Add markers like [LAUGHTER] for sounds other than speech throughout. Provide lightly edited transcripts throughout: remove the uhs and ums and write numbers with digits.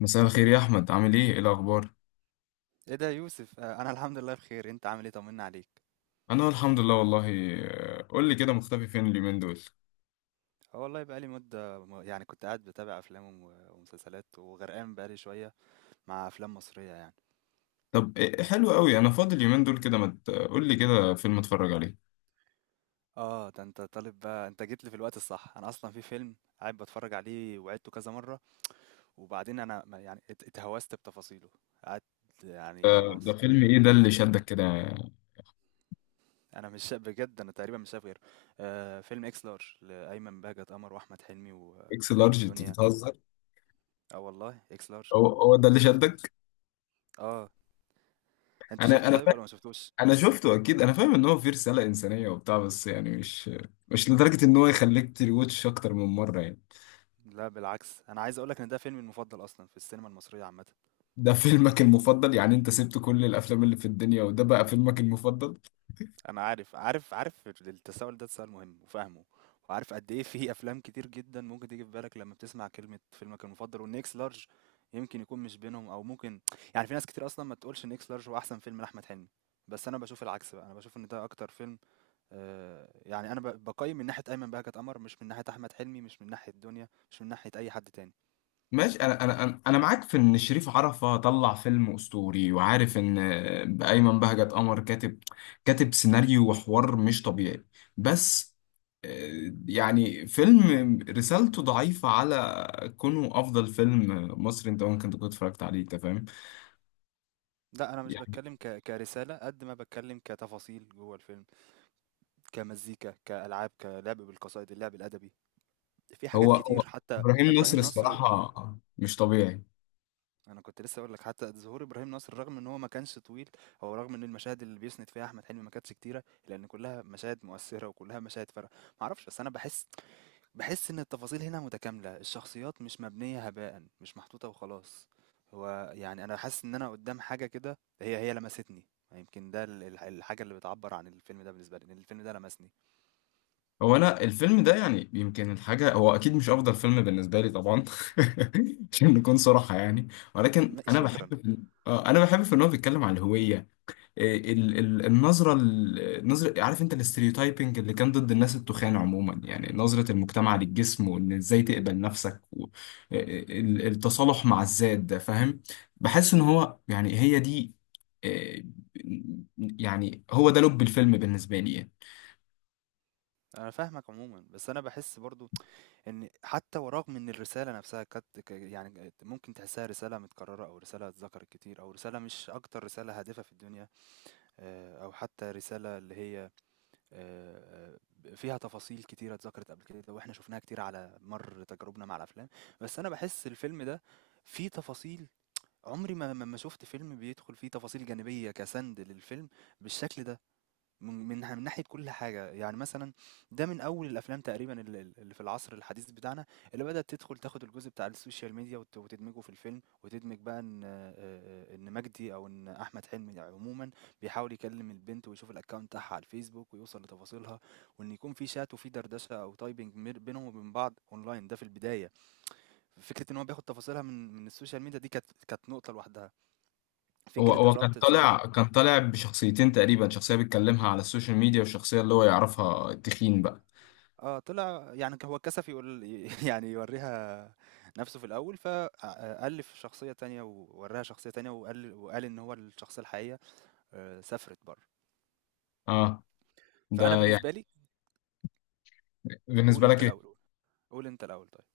مساء الخير يا احمد، عامل ايه؟ الاخبار؟ ايه ده يا يوسف، انا الحمد لله بخير، انت عامل ايه، طمنا عليك. انا الحمد لله والله. قول لي كده، مختفي فين اليومين دول؟ اه والله بقالي مدة يعني كنت قاعد بتابع افلام ومسلسلات وغرقان بقالي شوية مع افلام مصرية يعني. طب إيه إيه، حلو قوي، انا فاضي اليومين دول كده ما مت... قول لي كده فيلم اتفرج عليه. اه ده انت طالب بقى، انت جيت لي في الوقت الصح، انا اصلا في فيلم قاعد بتفرج عليه وعدته كذا مرة، وبعدين انا يعني اتهوست بتفاصيله، قعدت، يعني ده خلاص بقيت. فيلم ايه ده مش اللي شدك كده؟ انا مش شا- بجد انا تقريبا مش شايف غيره. آه، فيلم اكس لارج لايمن بهجت قمر واحمد حلمي اكس لارج؟ انت ودنيا. بتهزر! اه والله اكس لارج. هو هو ده اللي شفت. شدك؟ اه. أنت انا شُفته انا طيب فا... والّا ما شُفتوش؟ انا شفته اكيد، انا فاهم ان هو فيه رسالة انسانية وبتاع، بس يعني مش لدرجة ان هو يخليك تريوتش اكتر من مرة يعني. لا بالعكس، أنا عايز أقول لك إن ده فيلمي المفضل أصلًا في السينما المصرية عامةً. ده فيلمك المفضل؟ يعني انت سبت كل الافلام اللي في الدنيا وده بقى فيلمك المفضل؟ أنا عارف، عارف التساؤل ده تساؤل مهم وفاهمه، وعارف قد إيه في أفلام كتير جدًا ممكن تيجي في بالك لمّا بتسمع كلمة فيلمك المفضل، وإن X Large يمكن يكون مش بينهم أو ممكن، يعني في ناس كتير أصلًا ما تقولش إن X Large هو أحسن فيلم لأحمد حلمي، بس أنا باشوف العكس بقى، أنا باشوف إن ده أكتر فيلم. يعني أنا باقيّم من ناحية أيمن بهجت قمر، مش من ناحية أحمد حلمي، مش من ناحية دنيا، مش من ناحية أي حد تاني. ماشي، انا انا انا أنا معاك في ان شريف عرفة طلع فيلم اسطوري، وعارف ان ايمن بهجت قمر كاتب سيناريو وحوار مش طبيعي. بس يعني فيلم رسالته ضعيفة على كونه افضل فيلم مصري انت ممكن تكون اتفرجت عليه، انت فاهم لأ، أنا مش يعني. باتكلّم كرسالة قد ما باتكلّم كتفاصيل جوّه الفيلم، كمزيكا، كألعاب، كلعب بالقصائد، اللعب الأدبي، في حاجات هو هو كتير، حتى ابراهيم نصر إبراهيم نصر. الصراحة مش طبيعي. أنا كنت لسّه هاقول لك حتى ظهور إبراهيم نصر رغم إن هو ما كانش طويل، أو رغم إن المشاهد اللي بيسند فيها أحمد حلمي ما كانتش كتيرة، لإن كلّها مشاهد مؤثّرة وكلّها مشاهد فارقة، ما أعرفش، بس أنا باحس، بحس إن التفاصيل هنا متكاملة، الشخصيات مش مبنية هباء، مش محطوطة وخلاص. هو يعني أنا حاسس إن أنا قدام حاجة كده هي لمستني، يمكن ده الحاجة اللي بتعبر عن الفيلم ده بالنسبة لي، إن الفيلم ده لمسني. هو انا الفيلم ده يعني يمكن الحاجه، هو اكيد مش افضل فيلم بالنسبه لي طبعا. [LAUGHS] عشان نكون صراحه يعني. ولكن انا شكرا. بحب في... آه، انا بحب في ان هو بيتكلم عن الهويه. إيه النظره، النظره، عارف انت، الاستريوتايبنج اللي كان ضد الناس التخان عموما، يعني نظره المجتمع للجسم، وان ازاي تقبل نفسك و... إيه التصالح مع الذات، ده فاهم. بحس ان هو يعني هي دي، إيه، يعني هو ده لب الفيلم بالنسبه لي يعني. أنا فاهمك عموما، بس أنا بحس برضو إن حتى ورغم إن الرسالة نفسها كانت يعني ممكن تحسها رسالة متكررة أو رسالة اتذكرت كتير أو رسالة مش أكتر رسالة هادفة في الدنيا، أو حتى رسالة اللي هي، آه، فيها تفاصيل كتيرة اتذكرت قبل كده واحنا شفناها كتير على مر تجاربنا مع الافلام. بس انا بحس الفيلم ده فيه تفاصيل، عمري ما شفت فيلم بيدخل فيه تفاصيل جانبية كسند للفيلم بالشكل ده، من ناحية كل حاجة، يعني مثلا ده من أول الأفلام تقريبا اللي في العصر الحديث بتاعنا، اللي بدأت تدخل تاخد الجزء بتاع السوشيال ميديا وتدمجه في الفيلم، وتدمج بقى إن، إن مجدي أو إن أحمد حلمي عموما بيحاول يكلم البنت ويشوف الأكونت بتاعها على الفيسبوك ويوصل لتفاصيلها، وإن يكون في شات وفي دردشة أو تايبنج بينهم وبين بعض أونلاين، ده في البداية. فكرة إن هو بياخد تفاصيلها من السوشيال ميديا دي كانت، نقطة لوحدها، هو فكرة هو الربط الثقافي. كان طالع بشخصيتين تقريبا، شخصية بيتكلمها على السوشيال ميديا والشخصية اللي هو يعرفها التخين بقى. طلع يعني هو اتكسف يقول [LAUGHS] يعني يورّيها نَفْسه في الأول، ف ألِّف شخصية تانية ووراّها شخصية تانية، وقال إن هو الشخصية الحقيقية سافرت برّه. اه ده فأنا يعني. بالنسبة لي، قُل بالنسبة أنت لك. الأول، قُل أنت الأول طيب.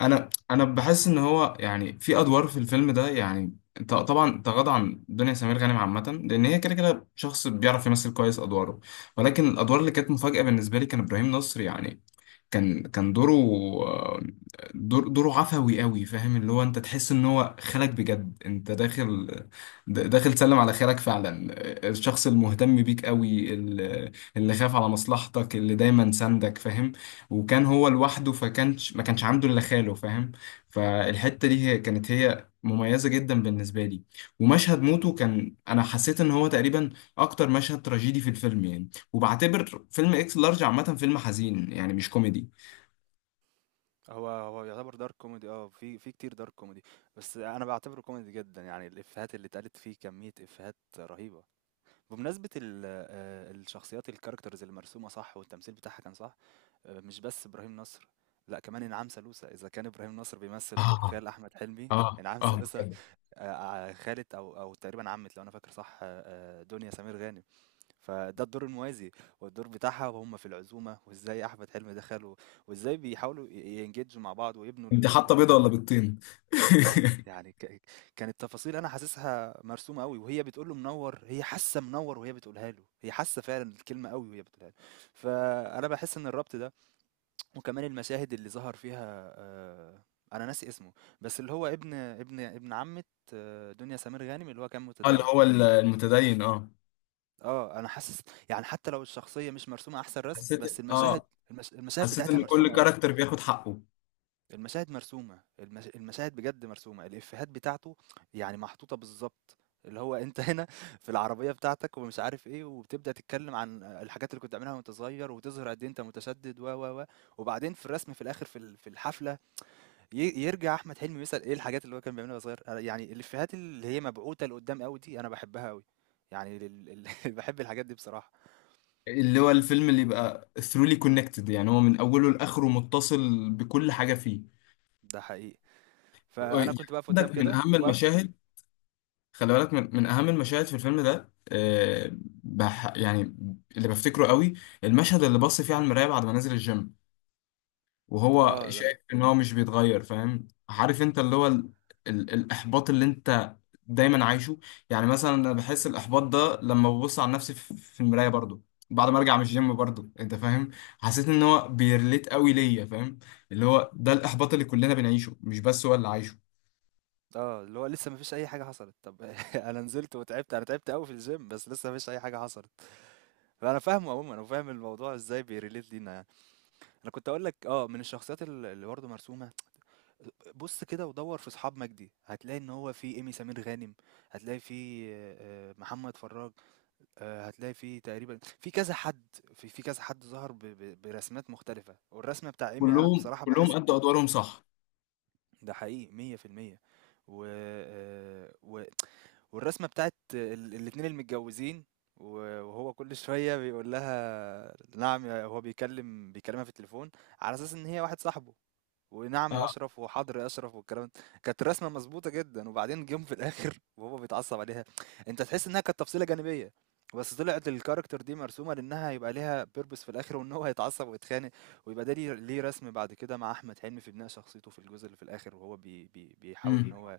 انا بحس ان هو يعني في ادوار في الفيلم ده يعني طبعا تغاضى عن دنيا سمير غانم عامه، لان هي كده كده شخص بيعرف يمثل كويس ادواره، ولكن الادوار اللي كانت مفاجاه بالنسبه لي كان ابراهيم نصر يعني. كان دوره، دوره عفوي قوي، فاهم، اللي هو انت تحس ان هو خالك بجد، انت داخل، داخل سلم على خالك فعلا. الشخص المهتم بيك قوي، اللي خاف على مصلحتك، اللي دايما ساندك، فاهم. وكان هو لوحده، فكانش ما كانش عنده الا خاله، فاهم. فالحته دي هي كانت هي مميزه جدا بالنسبه لي. ومشهد موته كان، انا حسيت ان هو تقريبا اكتر مشهد تراجيدي في الفيلم يعني. وبعتبر فيلم اكس لارج عامه فيلم حزين يعني، مش كوميدي. هو يعتبر dark comedy، في كتير dark comedy، بس أنا باعتبره comedy جدًا، يعني الإفيهات اللي اتقالت فيه كمية إفيهات رهيبة. بمناسبة ال الشخصيات الcharacters اللي مرسومة صح والتمثيل بتاعها كان صح، مش بس إبراهيم نصر، لأ كمان إنعام سالوسة، إذا كان إبراهيم نصر بيمثّل دور اه، خال أحمد حلمي، اه، إنعام اه سالوسة بجد. آآ ع خالة أو تقريبًا عمّة لو أنا فاكر صح، دنيا سمير غانم، فده الدور الموازي، والدور بتاعها وهُم في العزومة، وإزاي أحمد حلمي ده خاله، وإزاي بيحاولوا يengage مع بعض ويبنوا انت ال ال حاطه ال بيضه ولا ال بيضتين؟ [LAUGHS] يعني كانت تفاصيل أنا حاسسها مرسومة أوي، وهي بتقول له منوّر، هي حاسة منوّر وهي بتقولها له، هي حاسة فعلًا الكلمة أوي وهي بتقولها له، فأنا باحس إن الربط ده، وكمان المشاهد اللي ظهر فيها، أنا ناسي اسمه، بس اللي هو ابن عمة دنيا سمير غانم، اللي هو كان اه اللي متدين. هو المتدين، اه. اه، أنا حاسس يعني حتى لو الشخصية مش مرسومة أحسن رسم، حسيت، بس المشاهد اه، المشاهد حسيت بتاعتها ان كل مرسومة قوي، كاركتر بياخد حقه. المشاهد مرسومة المشاهد بجد مرسومة، الإفيهات بتاعته يعني محطوطة بالظبط، اللي هو انت هنا في العربية بتاعتك ومش عارف ايه، وبتبدأ تتكلم عن الحاجات اللي كنت عاملها وانت صغير، وتظهر قد ايه انت متشدد و وبعدين في الرسم في الاخر في في الحفلة، يرجع احمد حلمي يسأل ايه الحاجات اللي هو كان بيعملها وهو صغير، يعني الافيهات اللي هي مبعوثة لقدام قوي دي انا بحبها قوي، يعني [LAUGHS] بحب الحاجات دي بصراحة. اللي هو الفيلم اللي يبقى ثرولي كونكتد، يعني هو من اوله لاخره متصل بكل حاجه فيه. ده حقيقي، فانا يعني كنت بقف قدام عندك من كده اهم وبقف. المشاهد، خلي بالك من، من اهم المشاهد في الفيلم ده، يعني اللي بفتكره قوي، المشهد اللي بص فيه على المرايه بعد ما نزل الجيم وهو اه لم... شايف ان هو مش بيتغير، فاهم؟ عارف انت اللي هو ال ال الاحباط اللي انت دايما عايشه. يعني مثلا انا بحس الاحباط ده لما ببص على نفسي في في المرايه برضو، بعد ما ارجع من الجيم برضو، انت فاهم. حسيت ان هو بيرليت قوي ليا، فاهم، اللي هو ده الاحباط اللي كلنا بنعيشه، مش بس هو اللي عايشه. اه اللي هو لسه ما فيش اي حاجة حصلت، طب [LAUGHS] انا نزلت وتعبت، انا تعبت قوي في الجيم، بس لسه ما فيش اي حاجة حصلت. فانا فاهمه عموما، انا فاهم الموضوع ازاي بيريليت لينا يعني. انا كنت اقول لك اه من الشخصيات اللي برضه مرسومة، بص كده ودور في اصحاب مجدي هتلاقي ان هو في ايمي سمير غانم، هتلاقي في محمد فراج، هتلاقي في تقريبًا في كذا حد، في كذا حد ظهر ب برسمات مختلفة، والرسمة بتاع إيمي أنا كلهم بصراحة كلهم باحس ادوا ادوارهم صح. ده حقيقي 100%. و والرسمة بتاعة الاتنين المتجوزين، و وهو كل شوية بيقول لها نعم يا هو، بيكلمها في التليفون على أساس إن هي واحد صاحبه. ونعم يا اه. اشرف وحاضر يا اشرف والكلام ده. كانت الرسمه مظبوطه جدا، وبعدين جيم في الاخر [LAUGHS] وهو بيتعصب عليها، انت تحس انها كانت تفصيله جانبيه، بس طلعت الكاركتر دي مرسومه لانها يبقى ليها بيربس في الاخر وان هو هيتعصب ويتخانق، ويبقى ده ليه رسم بعد كده مع احمد حلمي في بناء شخصيته في الجزء اللي في الاخر، وهو بي بي بيحاول ان امم هو،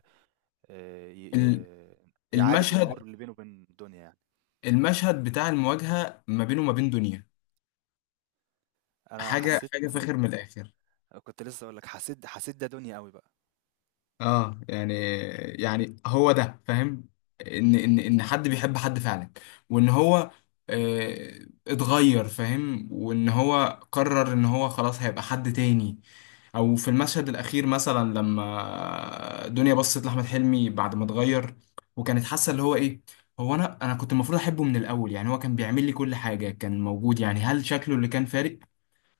آه، ي- ال- ي- يعالج الامور المشهد، اللي بينه وبين الدنيا يعني. المشهد بتاع المواجهه ما بينه وما بين دنيا، انا حسيت، حاجه فاخر من الاخر. كنت لسه اقول لك، حسيت ده دنيا قوي بقى. اه يعني، يعني هو ده فاهم، ان ان دي ان حد بيحب حد فعلا، وان هو، آه، اتغير، فاهم، وان هو قرر ان هو خلاص هيبقى حد تاني. او في المشهد الاخير مثلا لما دنيا بصت لاحمد حلمي بعد ما اتغير، وكانت حاسه اللي هو ايه، هو انا كنت المفروض احبه من الاول، يعني هو كان بيعمل لي كل حاجه، كان موجود، يعني هل شكله اللي كان فارق؟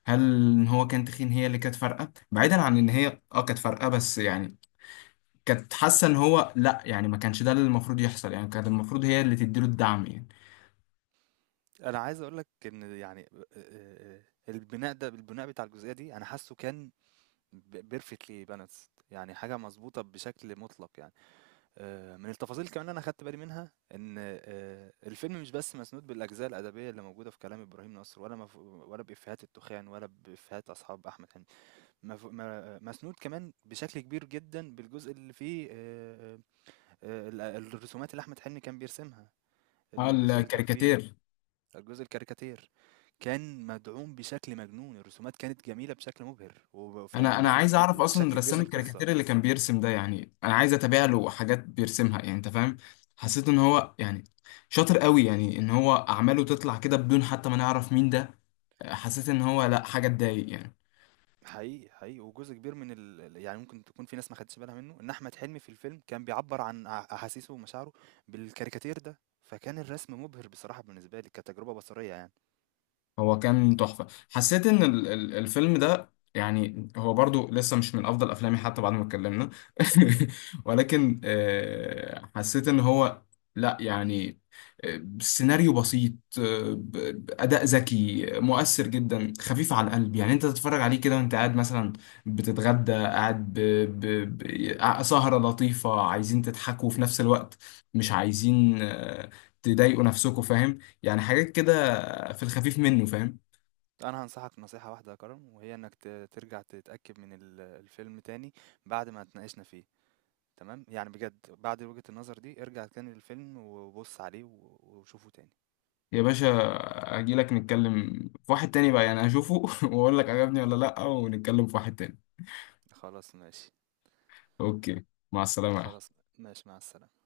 هل ان هو كان تخين هي اللي كانت فارقه، بعيدا عن ان هي اه كانت فارقه، بس يعني كانت حاسه ان هو لا، يعني ما كانش ده اللي المفروض يحصل، يعني كانت المفروض هي اللي تديله الدعم يعني. أنا عايز أقول لك إن يعني، آآ البناء ده، البناء بتاع الجزئية دي أنا حاسّه كان ب perfectly balanced، يعني حاجة مضبوطة بشكل مُطلق يعني. من التفاصيل كمان اللي أنا خدت بالي منها إن الفيلم مش بس مسنود بالأجزاء الأدبية اللي موجودة في كلام إبراهيم نصر، ولا ولا بإفيهات التخان ولا بإفيهات أصحاب أحمد حلمي، ما مسنود كمان بشكل كبير جدًا بالجزء اللي فيه الرسومات اللي أحمد حلمي كان بيرسمها، اه الجزء اللي كان فيه، الكاريكاتير. الجزء الكاريكاتير، كان مدعوم بشكل مجنون، الرسومات كانت جميلة بشكل مبهر وفيها انا بناء عايز اعرف اصلا بشكل كبير رسام للقصة. الكاريكاتير اللي كان بيرسم ده، يعني انا عايز اتابع له حاجات بيرسمها، يعني انت فاهم. حسيت ان هو يعني شاطر قوي، يعني ان هو اعماله تطلع كده بدون حتى ما نعرف مين ده. حسيت ان هو لا، حاجه تضايق يعني. حقيقي حقيقي، وجزء كبير من يعني ممكن تكون في ناس ما خدتش بالها منه ان احمد حلمي في الفيلم كان بيعبر عن احاسيسه ومشاعره بالكاريكاتير ده، فكان الرسم مبهر بصراحة بالنسبة لي كتجربة بصرية يعني. هو كان تحفة. حسيت ان الفيلم ده، يعني هو برضو لسه مش من افضل افلامي حتى بعد ما اتكلمنا. [LAUGHS] ولكن حسيت ان هو لا يعني، سيناريو بسيط، آه، ب- اداء ذكي، مؤثر جدا، خفيف على القلب، يعني انت تتفرج عليه كده وانت قاعد مثلا بتتغدى، قاعد ب... ب... سهرة لطيفة عايزين تضحكوا في نفس الوقت، مش عايزين تضايقوا نفسكوا، فاهم يعني، حاجات كده في الخفيف منه، فاهم. انا هنصحك نصيحة واحدة يا كرم، وهي انك ترجع تتأكد من الفيلم تاني بعد ما اتناقشنا فيه، تمام يعني، بجد بعد وجهة النظر دي ارجع تاني للفيلم وبص عليه وشوفه تاني. يا باشا، هجي لك نتكلم في واحد تاني بقى، يعني اشوفه [LAUGHS] واقول لك عجبني ولا لا، ونتكلم في واحد تاني. خلاص ماشي. اوكي، مع السلامة يا خلاص أحمد. ماشي، مع السلامة.